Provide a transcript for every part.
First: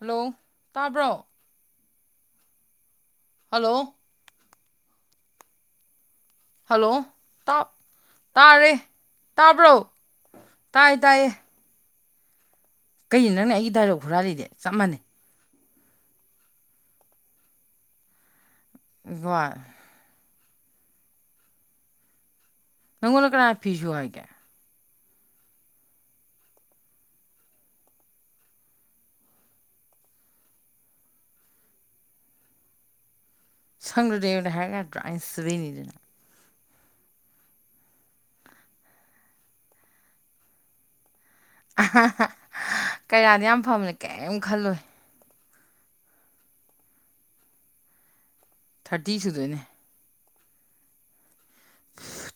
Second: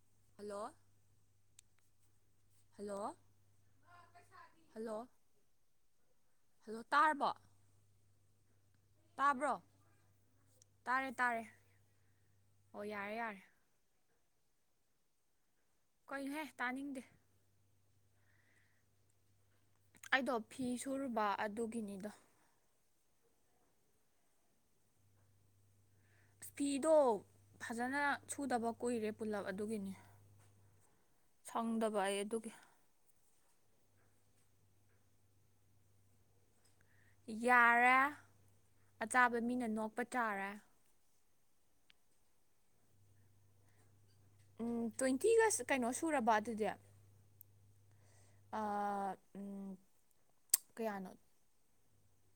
hello ꯇꯥꯕ꯭ꯔꯣ hello hello hello hello ꯇꯥꯕ ꯇꯥꯔꯦ ꯇꯥꯕ꯭ꯔꯣ ꯇꯥꯏ ꯇꯥꯔꯦ ꯇꯥꯏꯌꯦ ꯇꯥꯔꯦ ꯑꯣ ꯌꯥꯔꯦ ꯀꯩꯅꯣ ꯌꯥꯔꯦ ꯅꯪꯅ ꯑꯩꯒꯤ ꯗꯥꯏꯂꯣꯛ ꯍꯨꯔꯥꯜꯂꯤꯗꯤ ꯆꯞ ꯃꯥꯅꯩ ꯀꯩꯅꯨꯍꯦ ꯇꯥꯅꯤꯡꯗꯦ [unintelligible] ꯑꯩꯗꯣ ꯐꯤ ꯁꯨꯨꯔꯨꯕ ꯑꯗꯨꯒꯤꯅꯤꯗ ꯅꯪꯉꯣꯟꯗ ꯀꯅꯥ ꯐꯤꯁꯨ ꯍꯥꯏꯒꯦ ꯐꯤꯗꯣ ꯐꯖꯅ ꯁꯨꯗꯕ ꯀꯨꯏꯔꯦ ꯄꯨꯜꯂꯞ ꯑꯗꯨꯒꯤꯅꯤ ꯁꯪꯗꯕ ꯑꯩ ꯑꯗꯨꯒꯤ ꯁꯪꯗꯔꯗꯤ ꯑꯩꯉꯣꯟꯗ ꯍꯥꯏꯔꯛ ꯌꯥꯗꯔꯣ ꯑꯩꯅ ꯁꯨꯕꯤꯅꯤꯗꯅ ꯌꯥꯔꯦ ꯑꯆꯥꯕ ꯃꯤꯅ ꯅꯣꯛꯄ ꯇꯥ ꯔꯦ ꯀꯩꯔꯥꯗꯤ ꯌꯥꯝ ꯐꯕꯅꯤ ꯀꯩꯏꯝ ꯈꯜꯂꯣꯏ ꯇꯣꯏꯟꯇꯤꯒ ꯀꯩꯅꯣ ꯁꯨꯔꯕ ꯑꯗꯨꯗꯤ ꯑꯥ ꯊꯔꯇꯤ ꯁꯨꯗꯣꯏꯅꯦ ꯎꯝ ꯀꯌꯥꯅꯣ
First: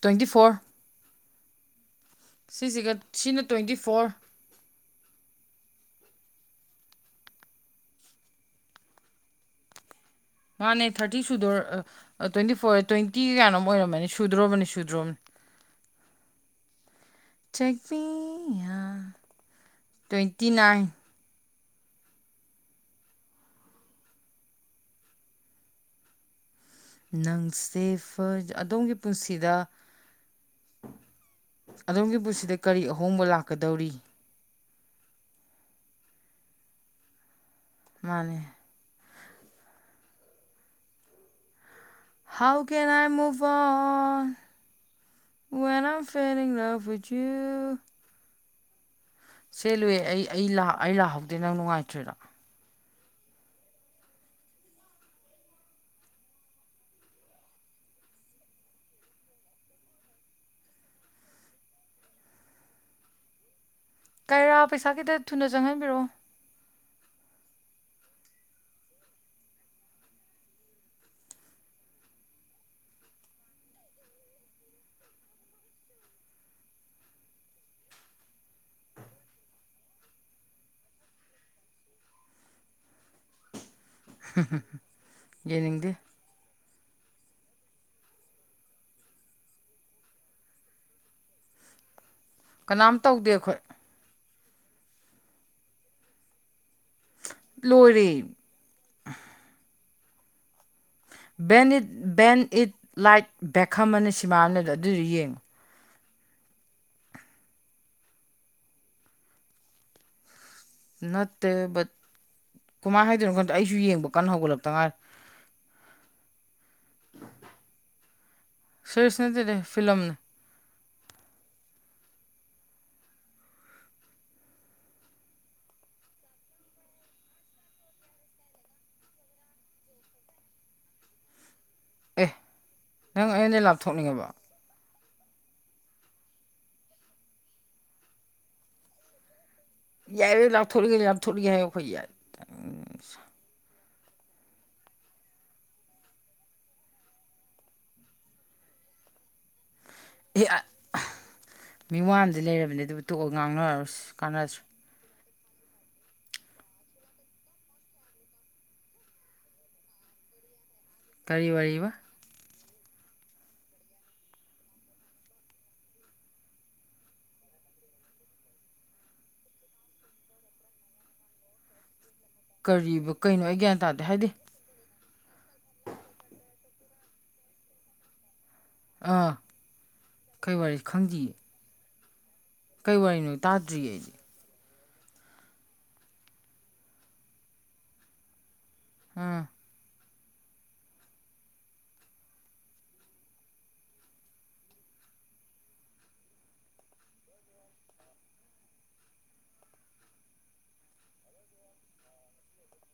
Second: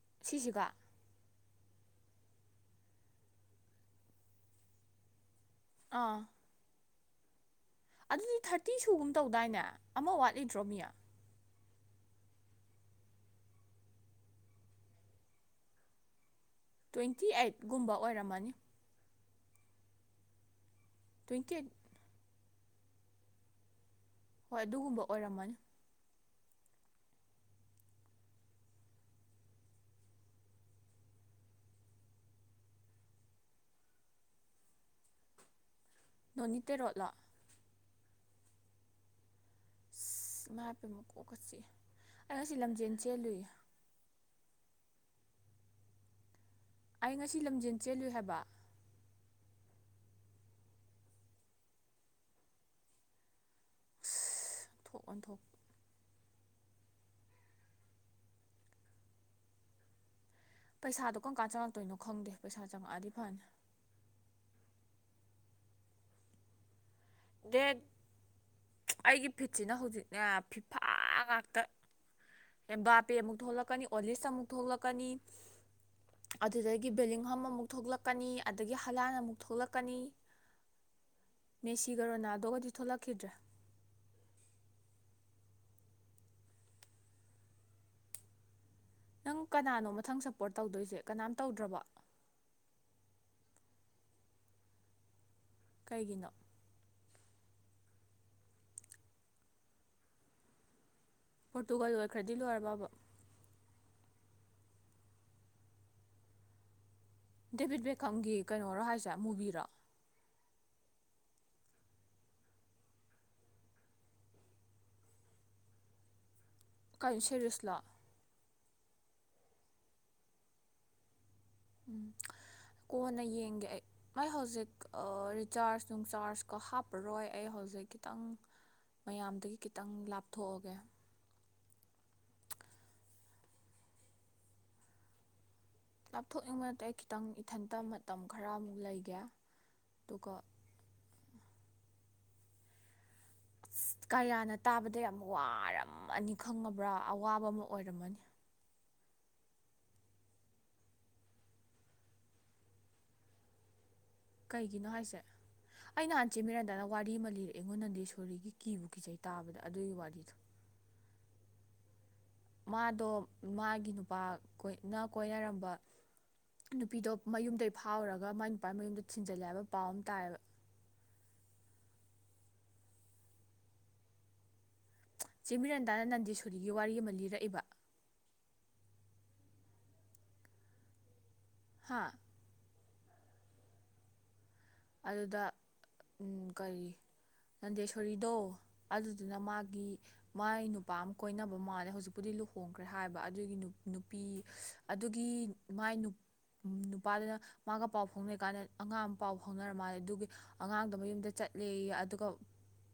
ꯇꯣꯏꯟꯇꯤ ꯐꯣꯔ ꯁꯤꯁꯤꯒ ꯁꯤꯖꯤꯒ ꯁꯤꯅ ꯇꯣꯏꯟꯇꯤ ꯐꯣꯔ ꯑꯥ ꯑꯗꯨꯗꯤ ꯊꯥꯔꯇꯤ ꯁꯨꯒꯨꯝ ꯇꯧꯗꯥꯏꯅꯦ ꯑꯃ ꯋꯥꯠ ꯃꯥꯅꯦ ꯊꯥꯔꯇꯤ ꯁꯨꯗꯣꯔ ꯇꯣꯏꯟꯇꯤ ꯐꯣꯔ ꯇꯣꯏꯟꯇꯤ ꯒ ꯀꯥꯌꯥꯅꯣꯝ ꯑꯣꯏꯔꯝꯃꯅꯤ ꯁꯨꯗ꯭ꯔꯣꯕꯅꯤ ꯁꯨꯗ꯭ꯔꯣꯕꯅꯤ ꯇ꯭ꯋꯦꯟꯇꯤ ꯑꯩꯠꯒꯨꯝꯕ ꯑꯣꯏꯔꯝꯃꯅꯤ ꯆꯦꯛꯄꯤꯌꯥ ꯇꯣꯏꯟꯇꯤ ꯅꯥꯏꯟ ꯇꯣꯏꯟꯇꯤ ꯑꯩꯏꯠ ꯍꯣꯏ ꯑꯗꯨꯒꯨꯝꯕ ꯑꯣꯏꯔꯝꯃꯅꯤ ꯅꯪꯁꯦꯐ ꯑꯗꯣꯝꯒꯤ ꯄꯨꯟꯁꯤꯗ ꯑꯗꯣꯝꯒꯤ ꯄꯨꯟꯁꯤꯗ ꯀꯔꯤ ꯑꯍꯣꯡꯕ ꯂꯥꯛꯀꯗꯧꯔꯤ ꯅꯣꯅꯤꯇꯦ ꯔꯣꯠꯂꫭ ꯃꯥꯅꯦ ꯏꯃꯥꯏ ꯄꯦꯝꯃ ꯀꫭꯛꯀ ꯆꯤꯛꯑꯦ ꯑꯩ ꯉꯁꯤ ꯍꯥꯎ ꯀꯦꯅ ꯂꯝꯖꯦꯟ ꯑꯥꯏ ꯆꯦꯜꯂꯨꯏ ꯃꯨꯚ ꯑꯣꯟ ꯋꯦꯟ ꯑꯥꯏ ꯃꯤꯂꯤꯡ ꯂꯞ ꯕꫭꯏꯆꯨ ꯀꯜꯂꯨ ꯍꯦꯕ ꯁꯦꯂꯨꯑꯦ ꯑꯩ ꯂ ꯑꯩ ꯂꯥꯛꯍꯧꯗꯦ ꯅꯪ ꯅꯨꯡꯉꯥꯏꯇ꯭ꯔꯤꯔꫭ ꯊꯣꯛ ꯑꯣꯟꯊꯣꯛ ꯄꯩꯁꯥꯗꯣ ꯀꯝ ꯀꯥꯟ ꯆꯪꯉꯛꯇꯣꯏꯅꯣ ꯈꯪꯗꯦ ꯄꯩꯁꯥ ꯆꯪꯉꯛꯑꯗꯤ ꯐꯅꯤ ꯀꯩꯔꯥ ꯄꯩꯁꯥ ꯈꯤꯠꯇ ꯊꯨꯅ ꯆꯪꯍꯟꯕꯤꯔꯛꯑꯣ ꯗꯦꯠ ꯑꯩꯒꯤ ꯐꯤꯠꯁꯤꯅ ꯍꯧꯖꯤꯛꯅꯦ ꯐꯤꯐꯥ ꯉꯥꯛꯇ ꯑꯦꯝꯕꯥꯄꯦ ꯑꯃꯨꯛ ꯊꯣꯛꯂꯛꯀꯅꯤ ꯑꯣꯂꯤꯁ ꯑꯃꯨꯛ ꯊꯣꯛꯂꯛꯀꯅꯤ ꯑꯗꯨꯗꯒꯤ ꯕꯦꯂꯤꯡꯍꯝ ꯑꯃꯨꯛ ꯊꯣꯛꯂꯛꯀꯅꯤ ꯑꯗꯨꯗꯒꯤ ꯍꯂꯥꯟ ꯑꯃꯨꯛ ꯊꯣꯛꯂꯛꯀꯅꯤ ꯀꯤꯒ ꯔꯣꯅꯥꯜꯗꯣꯒꯗꯤ ꯊꯣꯛꯂꯛꯈꯤꯗ꯭ꯔꯦ ꯌꯦꯅꯤꯡꯗꯦ ꯅꯪ ꯀꯅꯥꯅꯣ ꯃꯊꯪ ꯁꯞꯄꯣꯔꯠ ꯇꯧꯗꯣꯏꯁꯦ ꯀꯅꯥꯝ ꯇꯧꯗ꯭ꯔꯕ ꯀꯅꯥꯝ ꯇꯧꯗꯦ ꯑꯩꯈꯣꯏ ꯀꯩꯒꯤꯅꯣ ꯂꯣꯏꯔꯦ ꯕꯦꯟ ꯏꯠ ꯄꯣꯔꯇꯨꯒꯜ ꯑꯣꯏꯈ꯭ꯔꯗꯤ ꯕꯦꯟ ꯏꯠ ꯂꯣꯏꯔꯕꯕ ꯂꯥꯏꯠ ꯕꯦꯛꯈꯝ ꯑꯅ ꯁꯤꯃꯅꯗꯣ ꯑꯗꯨꯏꯗꯨ ꯌꯦꯡꯉꯨ ꯗꯦꯕꯤꯠ ꯕꯦꯀꯝꯒꯤ ꯀꯩꯅꯣꯔꯣ ꯍꯥꯏꯁꯦ ꯃꯨꯕꯤꯔꯣ ꯅꯠꯇꯦ ꯕꯠ ꯀꯃꯥꯏꯅ ꯍꯥꯏꯗꯣꯏꯅꯣ ꯈꯟꯗ ꯑꯩꯁꯨ ꯌꯦꯡꯕ ꯀꯟꯅ ꯍꯧꯒꯠꯂꯛꯇ ꯉꯥꯏꯔ ꯀꯩ ꯁꯦꯔꯤꯁꯂꫭ ꯁꯦꯔꯤꯁ ꯅꯠꯇꯦꯗ ꯐꯤꯂꯝꯅꯦ ꯎꯝ [unintelligible] [inaudible] ꯀꯣꯟꯅ ꯌꯦꯡꯒꯦ ꯑꯩ ꯅꯣꯏ ꯍꯧꯖꯤꯛ ꯔꯤꯆꯥꯔꯖ ꯅꯨꯡꯆꯥꯔꯖꯀꯣ ꯍꯥꯞꯄꯔꯣꯏ ꯑꯩ ꯍꯧꯖꯤꯛ ꯈꯤꯇꯪ ꯃꯌꯥꯝꯗꯒꯤ ꯈꯤꯇꯪ ꯂꯥꯞꯊꯣꯛꯑꯒꯦ ꯑꯦ ꯅꯪ ꯑꯩꯉꯣꯟꯗꯩ ꯂꯥꯞꯊꯣꯛꯅꯤꯡꯉꯕ ꯂꯥꯞꯊꯣꯛꯅꯤꯡꯕ ꯅꯠꯇꯦ ꯑꯩ ꯈꯤꯇꯪ ꯏꯊꯟꯇ ꯃꯇꯝ ꯈꯔ ꯑꯃꯨꯛ ꯂꯩꯒꯦ ꯑꯗꯨꯒ ꯌꯥꯏꯌꯦ ꯂꯥꯛꯞꯊꯣꯛꯅꯤꯡꯉꯗꯤ ꯂꯥꯞꯊꯣꯛꯅꯤꯡꯉꯦ ꯍꯥꯏꯌꫭ ꯑꯩꯈꯣꯏ ꯌꯥꯏ ꯑꯁ ꯀꯥꯂꯤꯌꯥꯅ ꯇꯥꯕꯗ ꯌꯥꯝ ꯋꯥꯔꯝꯃꯅꯤ ꯈꯪꯉꯕ꯭ꯔꯥ ꯑꯋꯥꯕ ꯑꯃ ꯑꯣꯏꯔꯝꯃꯅꯤ ꯑꯦ ꯃꯤ ꯋꯥꯗꯤ ꯂꯩꯔꯕꯅꯦ ꯑꯗꯨꯕꯨ ꯇꯣꯛꯑꫭ ꯉꯥꯡꯅꯔꯔꫭꯏꯁꯤ ꯀꯩꯒꯤꯅꯣ ꯍꯥꯏꯁꯦ ꯑꯩ ꯅꯍꯥꯟꯆꯦ ꯃꯤꯔꯟꯗꯥꯗ ꯋꯥꯔꯤ ꯑꯃ ꯂꯤꯔꯛꯑꯦ ꯑꯩꯉꯣꯟ ꯅꯟꯗꯦꯁꯣꯔꯤꯒꯤ ꯀꯤꯕꯨ ꯀꯖꯩ ꯇꯥꯕꯗ ꯑꯗꯨꯒꯤ ꯋꯥꯔꯤꯗꯣ ꯀꯔꯤ ꯋꯥꯔꯤꯕ ꯃꯥꯗꯣ ꯃꯥꯒꯤ ꯅꯨꯄꯥ ꯀꯣꯏꯅ ꯀꫭꯏꯅꯔꯝꯕ ꯅꯨꯄꯤꯗꯣ ꯃꯌꯨꯝꯗꯩ ꯐꯥꯎꯔꯒ ꯃꯥꯏ ꯅꯨꯄꯥ ꯃꯌꯨꯝꯗ ꯊꯤꯟꯖꯜꯂꯦ ꯍꯥꯏꯕ ꯄꯥꯎ ꯑꯃ ꯇꯥꯏꯌꯦꯕ ꯀꯔꯤꯕ ꯀꯩꯅꯣ ꯑꯩ ꯒ꯭ꯌꯥꯟ ꯇꯥꯗꯦ ꯍꯥꯏꯗꯤ ꯆꯦꯃꯤꯔꯟꯗꯥꯅ ꯅꯟꯗꯦꯁꯣꯔꯤꯒꯤ ꯋꯥꯔꯤ ꯑꯃ ꯂꯤꯔꯛꯏꯕ ꯑꯥ ꯀꯩ ꯋꯥꯔꯤ ꯈꯪꯗꯤꯌꯦ ꯍꯥꯥ ꯀꯩ ꯋꯥꯔꯤꯅꯣ ꯇꯥꯗ꯭ꯔꯤꯑꯦ ꯑꯩ ꯑꯗꯨꯗ ꯀꯔꯤ ꯅꯟꯗꯦꯁꯣꯔꯤꯗꯣ ꯑꯗꯨꯗꯨꯅ ꯑꯥ ꯃꯥꯒꯤ ꯃꯥꯏ ꯅꯨꯄꯥ ꯑꯃ ꯀꯣꯏꯅꯕ ꯃꯥꯜꯂꯦ ꯍꯧꯖꯤꯛꯄꯨꯗꯤ ꯂꯨꯍꯣꯡꯈ꯭ꯔꯦ ꯍꯥꯏꯕ ꯑꯗꯨꯒꯤ ꯅꯨꯄꯤ ꯑꯗꯨꯒꯤ ꯃꯥꯏ ꯅꯨꯞ ꯅꯨꯄꯥꯗꯨꯅ ꯃꯥꯒ ꯄꯥꯎ ꯐꯥꯎꯅ ꯀꯥꯟꯗ ꯑꯉꯥꯡ ꯑꯃ ꯄꯥꯎ ꯐꯥꯎꯅꯔꯝ ꯃꯥꯜꯂꯦ ꯑꯗꯨꯒꯤ ꯑꯉꯥꯡꯗꫭ ꯃꯌꯨꯝꯗ ꯆꯠꯂꯦ ꯑꯗꯨꯒ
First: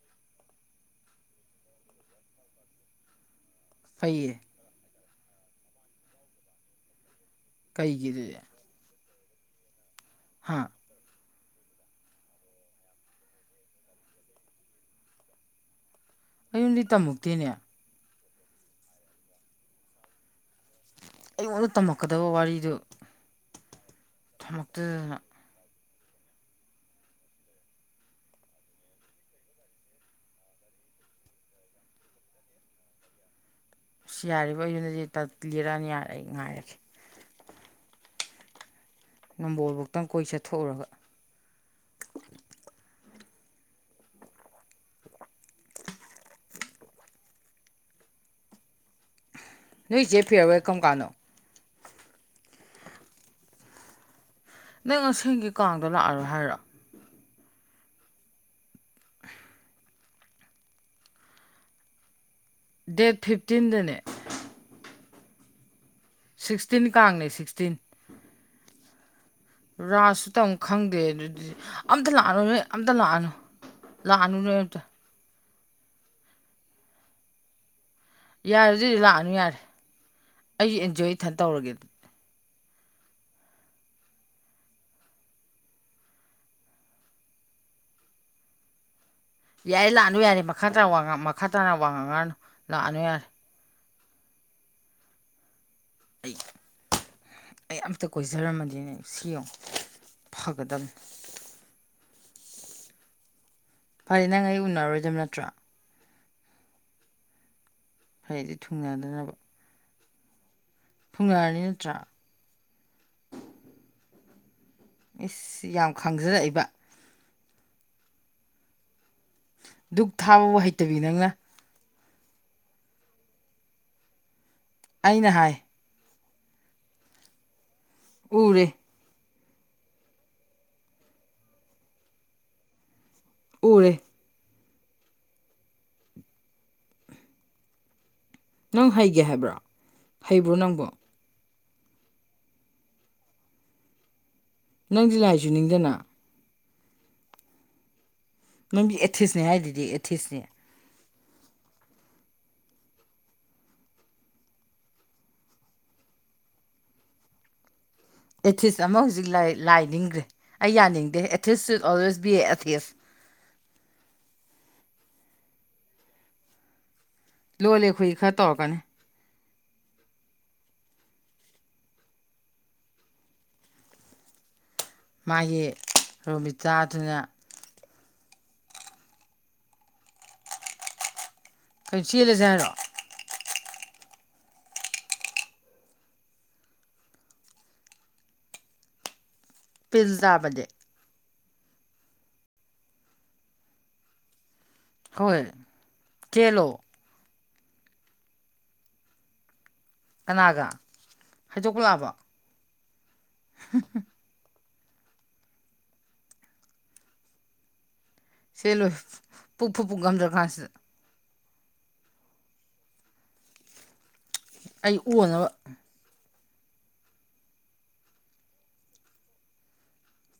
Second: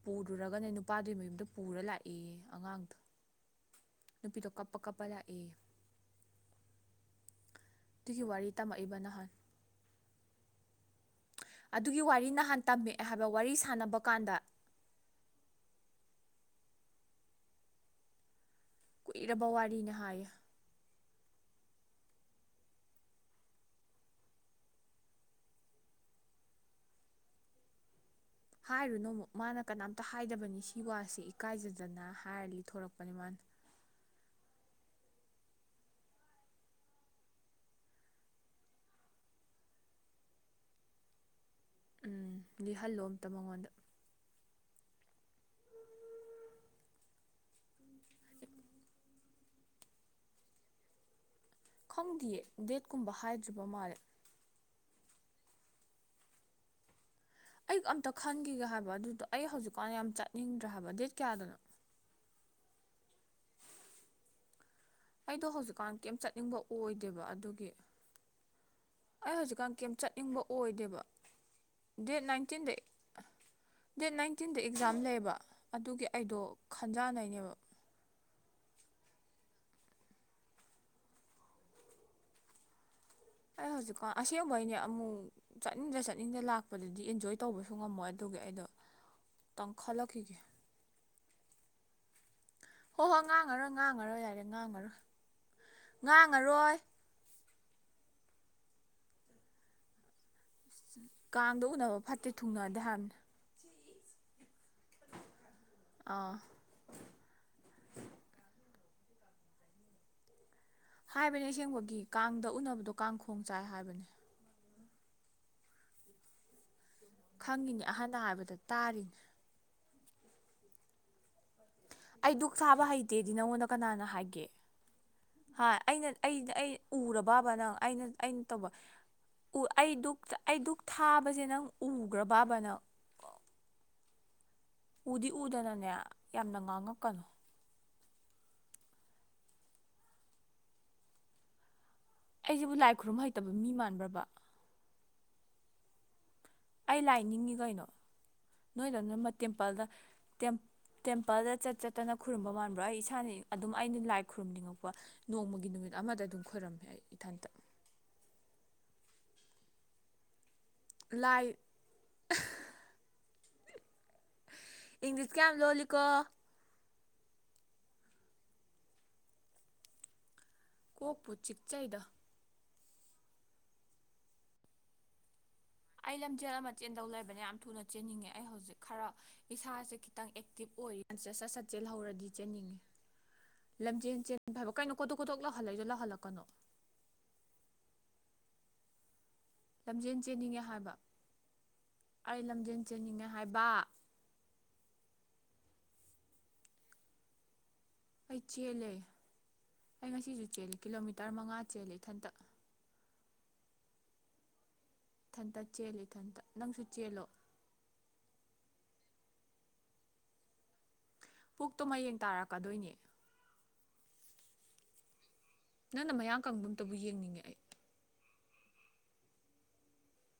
ꯄꯨꯔꯨꯔꯒꯅꯦ ꯅꯨꯄꯥꯗꯨꯒꯤ ꯃꯌꯨꯝꯗ ꯄꯨꯔ ꯂꯥꯛꯏꯌꯦ ꯑꯉꯥꯡꯗꯣ ꯐꯩꯌꯦ ꯅꯨꯄꯤꯗꯣ ꯀꯞꯄ ꯀꯞꯄ ꯂꯥꯛꯑꯦ ꯀꯩꯒꯤ ꯑꯗꯨꯒꯤ ꯑꯗꯨꯗꯤ ꯋꯥꯔꯤ ꯇꯝꯃꯛꯏꯕ ꯅꯍꯥꯟ [inaudible] ꯑꯗꯨꯒꯤ ꯋꯥꯔꯤ ꯅꯍꯥꯟ ꯇꯝꯃꯛꯑꯦ ꯍꯥꯏꯕ ꯋꯥꯔꯤ ꯁꯥꯟꯅꯕ ꯀꯥꯟꯗ ꯑꯩ ꯌꯨꯝꯗꯤ ꯇꯝꯃꯨꯛꯇꯦꯅꯦ ꯀꯨꯏꯔꯕ ꯋꯥꯔꯤꯅꯤ ꯍꯥꯏꯌꯦ ꯑꯩꯉꯣꯟꯗ ꯇꯝꯃꯛꯀꯗꯕ ꯋꯥꯔꯤꯗꯨ ꯊꯝꯃꯛꯇꯗꯅ ꯍꯥꯏꯔꯨꯅꯨ ꯑꯃꯨꯛ ꯃꯥꯅ ꯀꯅꯥꯝꯇ ꯍꯥꯏꯗꯕꯅꯤ ꯁꯤ ꯋꯥꯁꯦ ꯏꯀꯥꯏꯖꯗꯅ ꯍꯥꯏꯔ ꯂꯤꯊꯣꯔꯛꯄꯅꯦ ꯃꯥꯅ ꯑꯁ ꯌꯥꯔꯤꯕ ꯑꯩꯗꯨꯅꯗꯤ ꯇ ꯂꯤꯔꯅꯤ ꯌꯥꯔꯦ ꯑꯩ ꯉꯥꯏꯔꯒꯦ ꯅꯝꯕꯣꯜ ꯕꯨꯛꯇꯪ ꯀꯣꯏ ꯆꯠꯊꯣꯛꯎꯔꯒ ꯎꯝ ꯂꯤ ꯍꯂꯂꫭ ꯑꯃꯝꯇ ꯃꯉꯣꯟꯗ ꯅꯣꯏꯖꯩ ꯐꯤꯔꯋꯦꯜ ꯀꯝ ꯀꯥꯟꯅꫭ ꯈꯪꯗꯤꯌꯦ ꯗꯦꯠꯀꯨꯝꯕ ꯍꯥꯏꯗ꯭ꯔꯤꯕ ꯃꯥꯜꯂꯦ ꯅꯪ ꯑꯁꯦꯡꯒꯤ ꯀꯥꯡꯗ ꯂꯥꯛꯑꯔꯣꯏ ꯍꯥꯏꯔꯣ ꯑꯩ ꯑꯝꯇ ꯈꯟꯒꯤꯒꯦ ꯍꯥꯏꯕ ꯑꯗꯨꯗꯣ ꯑꯩ ꯍꯧꯖꯤꯛꯀꯥꯟ ꯌꯥꯝ ꯆꯠꯅꯤꯡꯗ꯭ꯔꯦ ꯍꯥꯏꯕ ꯗꯦꯠ ꯀꯌꯥꯗꯅꯣ ꯗꯦꯠ ꯐꯤꯞꯇꯤꯟꯗꯅꯦ ꯑꯩꯗꯣ ꯍꯧꯖꯤꯛꯀꯥꯟ ꯀꯩꯝ ꯆꯠꯅꯤꯡꯕ ꯁꯤꯛꯁꯇꯤꯟ ꯑꯣꯏꯗꯦꯕ ꯀꯥꯡꯅꯦ ꯑꯗꯨꯒꯤ ꯁꯤꯛꯁꯇꯤꯟ ꯑꯩ ꯍꯧꯖꯤꯛ ꯀꯥꯡ ꯀꯦꯝ ꯔꯥꯁꯁꯨ ꯆꯠꯅꯤꯡꯕ ꯇꯝ ꯈꯪꯗꯦ ꯑꯣꯏꯗꯦꯕ ꯑꯗꯨꯗꯤ ꯑꯝꯇ ꯗꯦꯠ ꯂꯥꯛꯑꯅꯨ ꯅꯣꯏ ꯅꯥꯏꯟꯇꯤꯟꯗ ꯑꯝꯇ ꯂꯥꯛꯑꯅꯨ ꯗꯦꯠ ꯂꯥꯛꯑꯅꯨ ꯅꯣꯏ ꯅꯥꯏꯟꯇꯤꯟꯗ ꯑꯝꯇ ꯑꯦꯛꯖꯥꯝ ꯂꯩꯌꯦꯕ ꯑꯗꯨꯒꯤ ꯑꯩꯗꯣ ꯈꯟꯖꯥꯟꯅꯩꯅꯦꯕ ꯌꯥꯔꫭꯏꯗꯨꯏꯗꯤ ꯂꯥꯛꯑꯅꯨ ꯌꯥꯔꯦ ꯑꯩꯁꯨ ꯑꯦꯟꯖꫭ ꯏꯊꯟ ꯇꯧꯔꯒꯦ ꯑꯗꯨ ꯑꯩ ꯍꯧꯖꯤꯛꯀꯥꯟ ꯑꯁꯦꯡꯕꯩꯅꯤ ꯑꯃꯨꯛ ꯆꯠꯅꯤꯡꯗ ꯆꯠꯅꯤꯡꯗ ꯂꯥꯛꯄꯗꯨꯗꯤ ꯑꯦꯟꯖꯣꯏ ꯇꯧꯕꯁꯨ ꯉꯝꯃꯣꯏ ꯑꯗꯨꯒꯤ ꯑꯩꯗꯣ ꯌꯥꯔꯦ ꯂꯥꯛꯅꯨ ꯇꯪꯈꯠꯂꯛꯈꯤꯒꯦ ꯌꯥꯔꯦ ꯃꯈꯥ ꯇꯥꯅꯡ ꯋꯥ ꯃꯈꯥ ꯇꯥꯅ ꯋꯥꯡꯉꯥꯡꯉꯅꯨ ꯍꯣꯏ ꯍꯣꯏ ꯉꯥꯡꯉꯔꯣꯏ ꯉꯥꯡꯉꯔꯣꯏ ꯌꯥꯔꯦ ꯉꯥꯡꯉꯔꯣꯏ ꯑꯩ ꯉꯥꯡꯉꯔꯣꯏ ꯑꯩ ꯑꯝꯇ ꯀꯣꯏꯖꯔꯝꯃꯗꯤꯅꯦ ꯁꯤ ꯌꯦꯡꯉꯨ ꯐꯒꯗꯕꯅꯤ ꯀꯥꯡꯗ ꯎꯅꯕ ꯐꯠꯇꯦ ꯊꯨꯡꯅꯗꯦ ꯍꯥꯏꯕꯅꯤ ꯐꯔꯦ ꯅꯪ ꯑꯩ ꯎꯅꯔꯣꯏꯗꯕ ꯅꯠꯇ꯭ꯔꯣ ꯑꯥ ꯐꯔꯦ ꯑꯗꯤ ꯊꯨꯡꯅꯗꯅꯕ ꯍꯥꯏꯕꯅꯦ ꯊꯨꯡꯅꯔꯅꯤ ꯅꯠꯇ꯭ꯔꯥ ꯑꯁꯦꯡꯕꯒꯤ ꯀꯥꯡꯗ ꯎꯅꯕꯗꯣ ꯀꯥꯡꯈꯣꯡ ꯆꯥꯏ ꯍꯥꯏꯕꯅꯦ ꯏꯁ ꯌꯥꯝ ꯈꯪꯖꯔꯛꯏꯕ ꯈꯪꯉꯤꯅꯤ ꯑꯍꯥꯟ ꯍꯥꯏꯕꯗ ꯇꯥꯔꯤꯅꯤ ꯗꯨꯛ ꯊꯥꯕꯕꯨ ꯍꯩꯇꯕꯤ ꯅꯪꯅ ꯑꯩ ꯗꯨꯛ ꯊꯥꯕ ꯍꯩꯇꯦꯗꯤ ꯅꯪꯉꯣꯟꯗ ꯀꯅꯥꯅ ꯍꯥꯏꯒꯦ ꯍꯥꯏ ꯑꯩꯅ ꯑꯩ ꯑꯩ ꯎꯔꯕꯕ ꯅꯪ ꯑꯩꯅ ꯑꯩꯅ ꯎꯔꯦ ꯇꯧꯕ ꯎ ꯑꯩ ꯗꯨꯛ ꯑꯩ ꯗꯨꯛ ꯊꯥꯕꯁꯦ ꯅꯪ ꯎꯈ꯭ꯔꯕꯕꯅꯪ ꯎꯔꯦ ꯎꯗꯤ ꯎꯗꯅꯅꯦ ꯌꯥꯝꯅ ꯉꯥꯡꯉꯛꯀꯅꯨ ꯅꯪ ꯍꯩꯒꯦ ꯍꯥꯏꯕ꯭ꯔꯣ ꯍꯩꯕ꯭ꯔꯣ ꯅꯪꯕꯣ ꯑꯩꯁꯤꯕꯨ ꯂꯥꯏ ꯈꯨꯔꯨꯝ ꯍꯩꯇꯕ ꯃꯤ ꯃꯥꯟꯕ꯭ꯔꯕ ꯅꯪꯗꯤ ꯂꯥꯏꯁꯨ ꯅꯤꯡꯗꯅ ꯑꯩ ꯂꯥꯏ ꯅꯤꯡꯉꯤ ꯀꯩꯅꯣ ꯅꯪꯗꯤ ꯅꯣꯏꯗꯧꯅ ꯃ ꯑꯦꯊꯤꯁꯅꯦ ꯍꯥꯏꯗꯨꯗꯤ ꯇꯦꯝꯄꯜꯗ ꯑꯦꯊꯤꯁꯅꯦ ꯇꯦꯝꯄꯜꯗ ꯆꯠ ꯆꯠꯇꯅ ꯈꯨꯔꯨꯝꯕ ꯃꯥꯟꯕ꯭ꯔꯥ ꯑꯩ ꯏꯁꯥꯅ ꯑꯗꯨꯝ ꯑꯩꯅ ꯂꯥꯏ ꯈꯨꯔꯨꯝꯅꯤꯡꯉꯛꯄ ꯅꯣꯡꯃꯒꯤ ꯅꯨꯃꯤꯠ ꯑꯃꯗ ꯑꯗꯨꯝ ꯈꯣꯏꯔꯝꯃꯦ ꯑꯩ ꯏꯊꯟꯇ ꯑꯦꯊꯤꯁ ꯑꯃ ꯍꯧꯖꯤꯛ ꯂꯥꯏ ꯅꯤꯡꯈ꯭ꯔꯦ ꯑꯩ ꯌꯥꯅꯤꯡꯗꯦ ꯂꯥꯏ ꯑꯦꯊꯤꯁ ꯁꯨꯠ ꯑꯣꯜꯋꯦꯁ ꯕꯤ ꯑꯦ ꯑꯦꯊꯤꯁ ꯏꯪꯂꯤꯁ ꯀꯌꯥꯝ ꯂꯣꯜꯂꯤꯀꯣ ꯂꯣꯜꯂꯦ ꯑꯈꫭꯏ ꯈꯔ ꯇꯧꯔꯛꯀꯅꯤ ꯀꯣꯛꯄꯨ ꯆꯤꯛꯆꯩꯗ ꯃꯥꯒꯤ ꯑꯩ ꯂꯝꯖꯦꯜ ꯑꯃ ꯆꯦꯟꯗꯧ ꯔꯣꯃꯤꯇꯥꯗꯨꯅ ꯂꯩꯕꯅ ꯌꯥꯝꯅ ꯊꯨꯅ ꯆꯦꯟꯅꯤꯡꯉꯦ ꯑꯩ ꯍꯧꯖꯤꯛ ꯈꯔ ꯏꯁꯥꯁꯦ ꯈꯤꯇꯪ ꯑꯦꯛꯇꯤꯞ ꯑꯣꯏꯔꯤꯀꯟꯁꯤ ꯁꯠ ꯁꯠ ꯀꯩꯅꯣ ꯆꯦꯜꯍꯧꯔꯗꯤ ꯆꯦꯜꯂꯁꯦ ꯍꯥꯏꯔꯣ ꯆꯦꯟꯅꯤꯡꯉꯤ ꯂꯝꯖꯦꯜ ꯆꯦꯟ ꯐꯕ ꯀꯩꯅꯣ ꯀꯣꯇꯣꯛ ꯀꯣꯇꯣꯛꯅ ꯍꯥꯜꯂꯥꯛꯏꯗꯨ ꯂꯥꯛꯍꯜꯂꯛꯀꯅꯣ ꯄꯤꯜ ꯂꯝꯖꯦꯟ ꯆꯦꯟꯅꯤꯡꯉꯦ ꯆꯥꯕꯗꯤ ꯍꯥꯏꯕ ꯑꯩ ꯂꯝꯖꯦꯟ ꯆꯦꯟꯅꯤꯡꯉꯦ ꯍꯥꯏꯕ ꯍꯣꯏ ꯆꯦꯟꯂꯣ ꯑꯩ ꯆꯦꯜꯂꯦ ꯑꯩ ꯉꯁꯤꯁꯨ ꯀꯅꯥꯒ ꯆꯦꯜꯂꯤ ꯀꯤꯂꯣꯃꯤꯇꯔ ꯃꯉꯥ ꯆꯦꯜꯂꯦ ꯏꯊꯟꯇꯥ ꯎ [inaudible] ꯏꯊꯟꯇꯥ ꯆꯦꯜꯂꯤ ꯏꯊꯟꯇꯥ ꯅꯪꯁꯨ ꯆꯦꯜꯂꯣ ꯆꯦꯟꯂꯣꯏ ꯄꯨꯛ ꯐꯨꯛ ꯄꯨꯛ ꯉꯝꯗ꯭ꯔ ꯀꯥꯟꯁꯤꯗ ꯄꯨꯛꯇꯣ ꯃꯌꯦꯡ ꯇꯥꯔꯛꯀꯗꯣꯏꯅꯦ ꯑꯩ ꯑꯣꯅꯕ ꯅꯪꯅ ꯃꯌꯥꯝ ꯀꯪꯕ ꯑ ꯑꯃꯇꯕꯨ ꯌꯦꯡꯅꯤꯡꯉꯦ ꯑꯩ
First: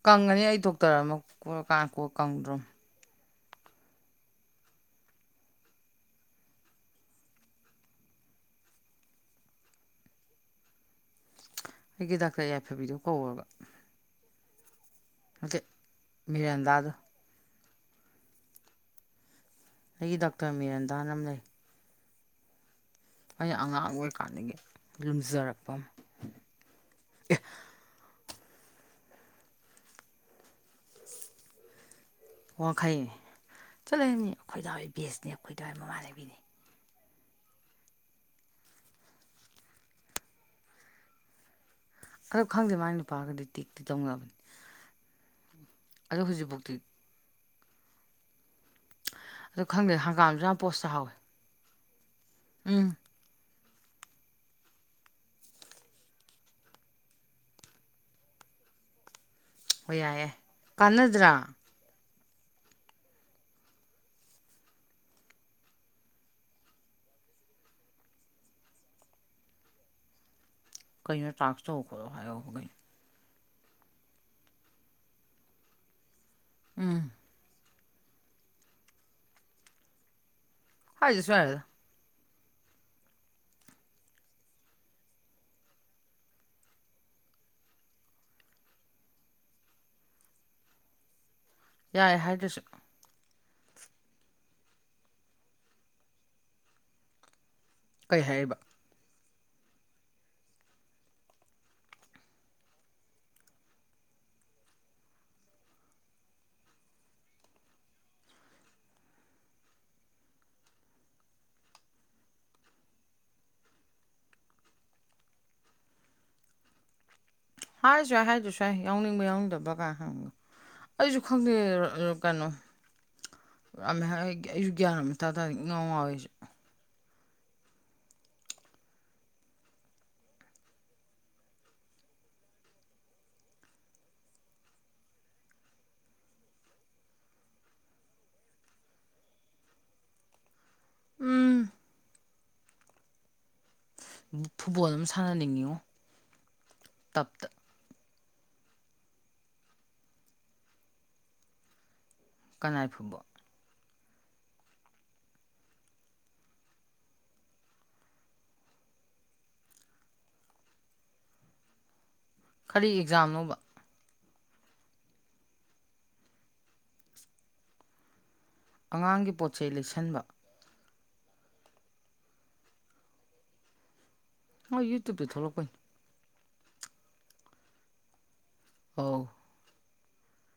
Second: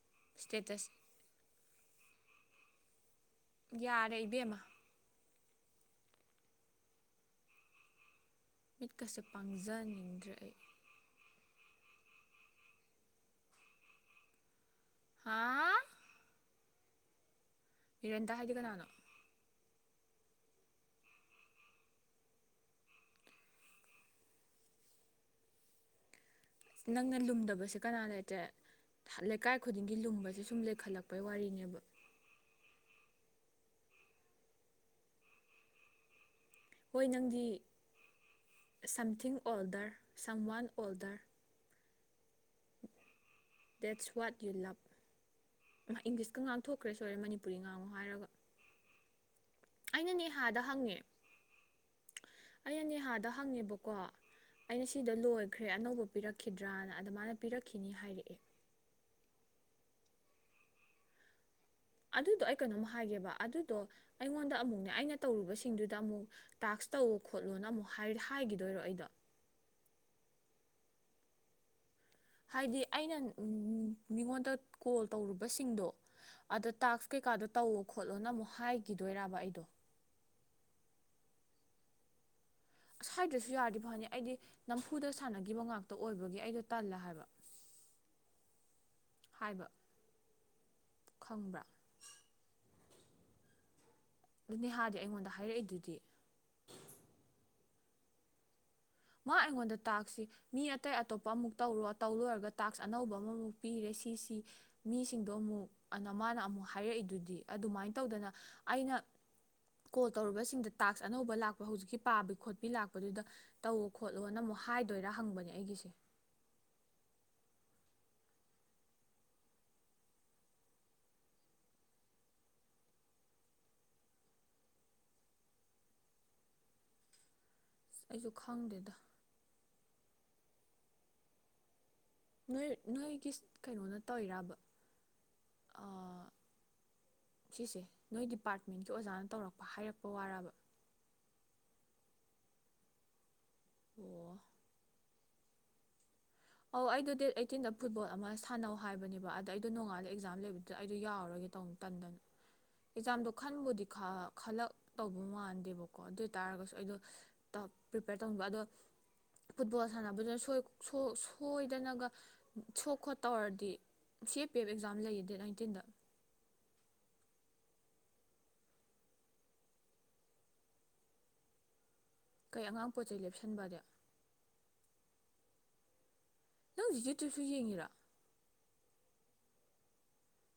ꯀꯪꯉꯅꯤ ꯑꯩ ꯏꯁꯇꯦꯇꯁ ꯗꯣꯛꯇꯔ ꯑꯃ [unintelligible] ꯀꯣ ꯀꯪꯗ꯭ꯔꯣꯃꯤ ꯌꯥꯔꯦ ꯏꯕꯦꯝꯃ ꯃꯤꯠꯀꯁꯦ ꯄꯥꯡꯖꯅꯤꯡꯗ꯭ꯔꯦ ꯑꯩ ꯑꯩꯒꯤ ꯗꯥꯛꯇꯔ ꯌꯥꯏꯐꯕꯤꯗꯣ ꯀꯧꯒ ꯍꯥꯥ ꯃꯤꯔꯦꯟꯗꯥ ꯑꯗꯨ ꯍꯤꯔꯦꯟꯇ ꯍꯥꯏꯗꯤ ꯀꯅꯥꯅꯣ ꯑꯩꯒꯤ ꯗꯥꯛꯇꯔ ꯃꯤꯔꯟꯗꯥꯅ ꯑꯃ ꯂꯩ ꯑꯩꯅ ꯑꯉꯥꯡ ꯑꯣꯏꯔꯤꯀꯥꯟꯗꯒꯤ ꯂꯨꯝꯖꯔꯛꯄ ꯅꯪꯅ ꯂꯨꯝꯗꯕꯁꯦ ꯀꯅꯥ ꯂꯩꯇ꯭ꯔꯦ ꯂꯩꯀꯥꯏ ꯈꯨꯗꯤꯡꯒꯤ ꯂꯨꯝꯕꯁꯦ ꯁꯨꯝ ꯂꯩꯈꯠꯂꯛꯄꯩ ꯋꯥꯔꯤꯅꯦꯕ ꯋꯥꯡꯈꯩ ꯆꯠꯂꯅꯤ ꯑꯩꯈꯣꯏꯗꯗꯥꯋꯥꯏ ꯕꯦꯁꯅꯦ ꯑꯩꯈꯣꯏꯗꯥꯋꯥꯏ ꯃꯃꯥꯟꯅꯕꯤꯅꯤ ꯍꯣꯏ ꯅꯪꯗꯤ ꯁꯝꯊꯤꯡ ꯑꯣꯜꯗꯔ ꯁꯝ ꯋꯥꯟ ꯑꯣꯜꯗꯔ ꯑꯗꯨ ꯈꯪꯗꯦ ꯃꯥꯒꯤ ꯅꯨꯄꯥꯒꯗꯤ ꯇꯤꯛꯇꯤ ꯗꯦꯠꯁ ꯋꯥꯠ ꯇꯧꯅꯕꯅꯤ ꯌꯨ ꯂꯕ ꯏꯃꯥ ꯑꯗꯣ ꯏꯪꯂꯤꯁꯀ ꯍꯧꯖꯤꯛꯐꯥꯎꯗꯤ ꯉꯥꯡꯊꯣꯛꯈ꯭ꯔꯦ ꯁꯣꯏꯔꯦ ꯃꯅꯤꯄꯨꯔꯤ ꯉꯥꯡꯉꯣ ꯍꯥꯏꯔꯒ ꯑꯗꯣ ꯈꯪꯗꯦ ꯑꯩꯅ ꯍꯪꯒꯥꯝꯁꯨ ꯌꯥꯝ ꯅꯦꯍꯥꯗ ꯄꯣꯁ ꯍꯪꯉꯦ ꯆꯥꯍꯥꯎꯋꯦ ꯑꯩꯅ ꯎꯝ ꯅꯦꯍꯥꯗ ꯍꯪꯉꯦꯕꯀꯣ ꯑꯩꯅ ꯁꯤꯗ ꯂꯣꯏꯈ꯭ꯔꯦ ꯑꯅꯧꯕ ꯄꯤꯔꯛꯈꯤꯗ꯭ꯔꯅ ꯑꯗ ꯃꯥꯅ ꯄꯤꯔꯛꯈꯤꯅꯤ ꯍꯥꯏꯔꯛꯑꯦ ꯍꯣꯏ ꯌꯥꯏꯑꯦ ꯀꯥꯟꯅꯗ꯭ꯔꯥ ꯑꯗꯨꯗꯣ ꯑꯩ ꯀꯩꯅꯣꯝ ꯍꯥꯏꯒꯦꯕ ꯑꯗꯨꯗꯣ ꯑꯩꯉꯣꯟꯗ ꯑꯃꯨꯛꯅꯦ ꯑꯩꯅ ꯇꯧꯔꯨꯕꯁꯤꯡꯗꯨꯗ ꯑꯃꯨꯛ ꯇꯥꯛꯁ ꯇꯧ ꯈꯣꯠꯂꯣꯅ ꯑꯃꯨꯛ ꯍꯥꯏꯈꯤꯗꯣꯏꯔꯣ ꯑꯩꯗꯣ ꯀꯩꯅꯣ ꯇꯥꯛꯁ ꯇꯧ ꯈꯣꯂꯣ ꯍꯥꯏꯔꯣ ꯍꯥꯏꯕꯨ ꯀꯩꯅꯣ ꯍꯥꯏꯗꯤ ꯑꯩꯅ ꯃꯤꯉꯣꯟꯗ ꯀꯣꯜ ꯇꯧꯔꯨꯕꯁꯤꯡꯗꯣ ꯑꯗ ꯎꯝ ꯇꯥꯛꯁ ꯀꯩꯀꯥꯗꯣ ꯇꯧꯑꯣ ꯈꯣꯠꯂꯣꯅ ꯑꯃꯨꯛ ꯍꯥꯏꯈꯤꯗꯣꯏꯔꯕ ꯑꯩꯗꯣ ꯍꯥꯏꯗꯔ꯭ꯁꯨ ꯌꯔꯦꯗꯥ ꯑꯥꯁ ꯍꯥꯏꯗꯔ꯭ꯁꯨ ꯌꯥꯔꯗꯤ ꯐꯅꯤ ꯑꯩꯗꯤ ꯅꯝꯐꯨꯗ ꯁꯥꯟꯅꯈꯤꯕ ꯉꯥꯛꯇ ꯑꯣꯏꯕꯒꯤ ꯑꯩꯗꯣ ꯇꯜꯂꯦ ꯍꯥꯏꯕ [inaudible] ꯍꯥꯏꯕ ꯈꯪꯕ꯭ꯔꯥ ꯌꯥꯔꯦ ꯍꯥꯏꯗꯨꯁꯨ ꯑꯗꯨꯅꯦ ꯅꯦꯍꯥꯗꯤ ꯑꯩꯉꯣꯟꯗ ꯍꯥꯏꯔꯛꯏꯗꯨꯗꯤ ꯀꯩ ꯍꯥꯏꯔꯤꯕ ꯃꯥ ꯑꯩꯉꯣꯟꯗ ꯇꯥꯛꯁꯤ ꯃꯤ ꯑꯇꯩ ꯑꯇꯣꯞꯄ ꯑꯃꯨꯛ ꯇꯧꯔꯣ ꯇꯧ ꯂꯣꯏꯔꯒ ꯇꯥꯛꯁ ꯑꯅꯧꯕ ꯑꯃꯃꯨꯛ ꯄꯤꯔꯦ ꯁꯤꯁꯤ ꯃꯤꯁꯤꯡꯗꯣ ꯑꯃꯨꯛ ꯑꯅ ꯃꯥꯅ ꯑꯃꯨꯛ ꯍꯥꯏꯔꯛꯏꯗꯨꯗꯤ ꯑꯗꯨꯃꯥꯏꯅ ꯇꯧꯗꯅ ꯑꯩꯅ ꯀꯣꯜ ꯇꯧꯔꯨꯕꯁꯤꯡꯗ ꯇꯥꯛꯁ ꯑꯅꯧꯕ ꯂꯥꯛꯄ ꯍꯧꯖꯤꯛꯀꯤ ꯄꯥꯕꯤ ꯈꯣꯠꯄꯤ ꯂꯥꯛꯄꯗꯨꯗ ꯇꯧꯋ ꯈꯣꯠꯂꯣꯅ ꯑꯃꯨꯛ ꯍꯥꯏꯗꯣꯏꯔꯥ ꯍꯪꯕꯅꯦ ꯑꯩꯒꯤꯁꯤ ꯍꯥꯏꯔ꯭ꯁꯨ ꯌꯥꯏ ꯍꯥꯏꯗꯔ꯭ꯁꯨ ꯌꯥꯏ ꯌꯥꯎꯅꯤꯡꯕ ꯌꯥꯎꯅꯤꯡꯗꯕꯗꯨ ꯀꯅꯥꯅ ꯈꯪꯕꯅꯣ ꯑꯩꯁꯨ ꯈꯪꯗꯦ ꯀꯩꯅꯣ [unintelligible] ꯑꯩꯖꯨ ꯒ꯭ꯌꯥꯟꯑꯃ ꯏꯇꯥ ꯇꯥꯗꯦ ꯏꯉꯥꯎ ꯉꯥꯎꯋꯤ ꯑꯩꯖꯨ ꯑꯁ ꯑꯩꯖꯄ ꯈꯪꯗꯦꯗ ꯅꯣꯏ ꯅꯣꯏꯒꯤ ꯀꯩꯅꯣꯅ ꯇꯧꯔꯕ ꯑꯥ ꯁꯤꯁꯦ ꯅꯣꯏ ꯗꯤꯄꯥꯔꯠꯃꯦꯟꯀꯤ ꯑꯣꯖꯥꯅ ꯇꯧꯔꯛꯄ ꯍꯥꯏꯔꯛꯄ ꯋꯥꯔꯕ ꯎꯝ ꯑꯣ ꯐꯨꯠꯕꯣꯜ ꯑꯃ ꯁꯥꯟꯅꯅꯤꯡꯏꯉꯣ ꯑꯣ ꯑꯩꯗꯣ ꯗꯦꯠ ꯑꯩꯇꯤꯟꯗ ꯐꯨꯠꯕꯣꯜ ꯑꯃ ꯁꯥꯟꯅꯧ ꯍꯥꯏꯕꯅꯦꯕ ꯑꯗ ꯑꯩꯗꯣ ꯅꯣꯡꯉꯥꯂ ꯑꯦꯛꯖꯥꯝ ꯂꯩꯕꯗꯨꯗ ꯑꯩꯗꯣ ꯌꯥꯎꯔꯒꯦ ꯇꯧꯕꯅꯦ ꯇꯟꯗꯅ ꯀꯅꯥꯏ ꯐꯨꯠꯕꯣꯜ ꯑꯦꯛꯖꯥꯝꯗꯣ ꯈꯟꯕꯨꯗꯤ ꯈꯜꯂꯛ ꯇꯧꯕ ꯃꯥꯟꯗꯦꯕꯀꯣ ꯑꯗꯨ ꯑꯣꯏ ꯇꯥꯔꯒꯁꯨ ꯑꯩꯗꯣ ꯇꯥꯛ ꯄ꯭ꯔꯤꯄꯦꯌꯔ ꯇꯧꯅꯤꯡꯕ ꯑꯗꯣ ꯐꯨꯠꯕꯣꯜ ꯁꯥꯟꯅꯕꯗꯨꯗ ꯁꯣꯏ ꯁꯣꯏ ꯁꯣꯏꯗꯅꯒ ꯀꯔꯤ ꯁꯣꯛ ꯈꯣꯠ ꯑꯦꯛꯖꯥꯝꯅꯣꯕ ꯇꯧꯔꯗꯤ C A P F exam ꯂꯩꯌꯦ ꯗꯦꯠ ꯅꯥꯏꯟꯇꯤꯟꯗ ꯑꯉꯥꯡꯒꯤ ꯄꯣꯠꯆꯩ ꯂꯩꯁꯟꯕ ꯀꯩ ꯑꯉꯥꯡ ꯄꯣꯠ ꯆꯩꯩ ꯂꯦꯞꯁꯟꯕꯗꯦ ꯃꯣꯏ ꯌꯨꯇꯨꯞꯇꯥ ꯊꯣꯛꯂꯛꯄꯩ ꯅꯪ ꯍꯧꯖꯤꯛ ꯌꯨꯇꯨꯞꯁꯨ ꯌꯦꯡꯉꯤꯔꯣ ꯑꯥꯎ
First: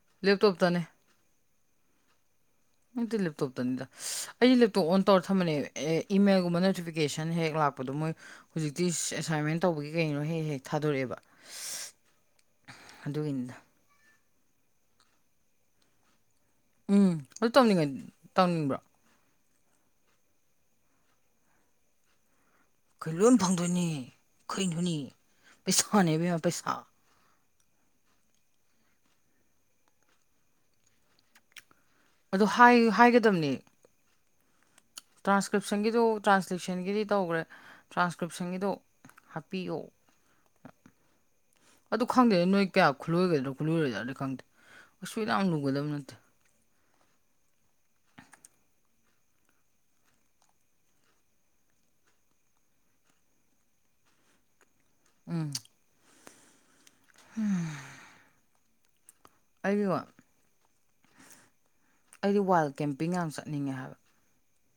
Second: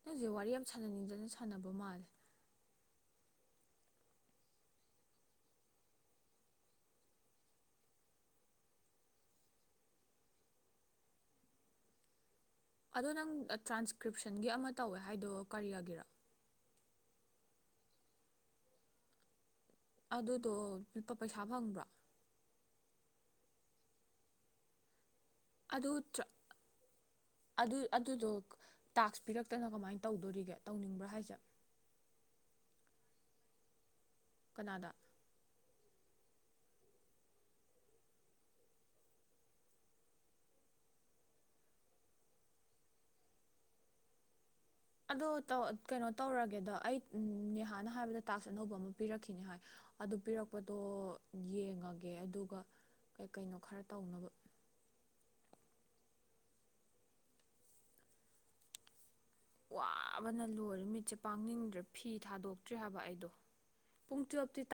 ꯅꯪ ꯍꯧꯖꯤꯛ ꯋꯥꯔꯤ ꯌꯥꯝ ꯁꯥꯟꯅꯅꯤꯡꯗꯅ ꯁꯥꯟꯅꯕ ꯃꯥꯜꯂꯤ ꯅꯇꯦ ꯂꯦꯞꯇꯣꯞꯇꯅꯤꯗ ꯑꯩꯗꯤ ꯂꯦꯞꯇꯣꯞ ꯑꯣꯟ ꯇꯧꯔ ꯊꯝꯕꯅꯦ ꯑꯦ ꯏꯃꯦꯜꯒꯨꯝꯕ ꯅꯣꯇꯤꯐꯤꯀꯦꯁꯟ ꯍꯦꯛ ꯂꯥꯛꯄꯗꯣ ꯃꯣꯏ ꯍꯧꯖꯤꯛꯇꯤ ꯑꯦꯁꯥꯏꯟꯃꯦꯟ ꯇꯧꯕꯒꯤ ꯀꯩꯅꯣ ꯍꯦꯛ ꯍꯦꯛ ꯊꯥꯗꯣꯔꯛꯑꯦꯕ ꯑꯗꯣ ꯅꯪ ꯑꯗꯨꯒꯤꯅꯤꯗ ꯇ꯭ꯔꯥꯟꯁꯀ꯭ꯔꯤꯞꯁꯟꯒꯤ ꯑꯃ ꯇꯧꯋꯦ ꯍꯥꯏꯗꯣ ꯀꯔꯤꯌꯥꯒꯤꯔ ꯎꯝ ꯑꯗꯨ ꯇꯧꯅꯤꯡꯉ ꯇꯧꯅꯤꯡꯕ꯭ꯔꯣ ꯑꯗꯨꯗꯣ ꯂꯨꯄꯥ ꯄꯩꯁꯥ ꯐꯪꯕ꯭ꯔꯣ ꯑꯩꯈꯣꯏ ꯂꯣꯏ ꯐꯪꯗꯣꯏꯅꯤ ꯀꯩꯅꯣꯅꯦ ꯑꯗꯨ ꯄꯩꯁꯥꯅꯦ ꯇꯔ ꯏꯕꯦꯝꯃ ꯄꯩꯁꯥ ꯑꯗꯨ ꯑꯗꯨꯗꯣ ꯇꯥꯛꯁ ꯄꯤꯔꯛꯇꯅ ꯀꯃꯥꯏꯅ ꯇꯧꯗꯣꯔꯤꯒꯦ ꯇꯧꯅꯤꯡꯕ꯭ꯔꯥ ꯍꯥꯏꯁꯦ ꯑꯗꯣ ꯍꯥꯏ ꯍꯥꯏꯒꯗꯕꯅꯦ ꯀꯅꯥꯅ ꯇ꯭ꯔꯥꯟꯁꯀ꯭ꯔꯤꯞꯁꯟꯒꯤꯗꯨ ꯇ꯭ꯔꯥꯟꯁꯂꯦꯁꯟꯒꯤꯗꯤ ꯇꯧꯈ꯭ꯔꯦ ꯇ꯭ꯔꯥꯟꯁꯀ꯭ꯔꯤꯞꯁꯟꯒꯤꯗꯣ ꯍꯥꯞꯄꯤꯌꯣ ꯑꯗꯨ ꯈꯪꯗꯦ ꯅꯣꯏ ꯀꯌꯥ ꯈꯨꯠꯂꯣꯏꯒꯗ꯭ꯔꯥ ꯈꯨꯠꯂꯣꯏ ꯔꯣꯏꯗ꯭ꯔꯥ ꯈꯪꯗꯦ ꯀꯩꯁꯨ ꯑꯗꯣ ꯌꯥꯝ ꯇꯧ ꯂꯨꯒꯗꯕ ꯀꯩꯅꯣ ꯅꯠꯇꯦ ꯇꯧꯔꯒꯦꯗ ꯑꯩ ꯅꯦꯍꯥꯅ ꯍꯥꯏꯕꯗ ꯇꯥꯛꯁ ꯑꯅꯧꯕ ꯑꯃ ꯄꯤꯔꯛꯈꯤꯅꯤ ꯍꯥꯏ ꯑꯗꯨ ꯄꯤꯔꯛꯄꯗꯣ ꯌꯦꯡꯉꯒꯦ ꯑꯗꯨꯒ ꯀꯩ ꯀꯩꯅꯣ ꯈꯔ ꯇꯧꯅꯕ ꯎꯝ ꯎꯝ ꯋꯥꯕꯅ ꯂꯣꯏꯔꯦ ꯃꯤꯠꯁꯦ ꯄꯥꯡꯅꯤꯡꯗ꯭ꯔꯦ ꯐꯤ ꯑꯩꯗꯤ ꯋꯥꯏꯜ ꯊꯥꯗꯣꯛꯇ꯭ꯔꯤ ꯍꯥꯏꯕ ꯀꯦꯝꯄꯤꯡ ꯌꯥꯝ ꯑꯩꯗꯣ ꯆꯠꯅꯤꯡꯉꯦ ꯍꯥꯏꯕ ꯄꯨꯡ ꯇꯨꯌꯦꯞꯇꯤ ꯇꯥ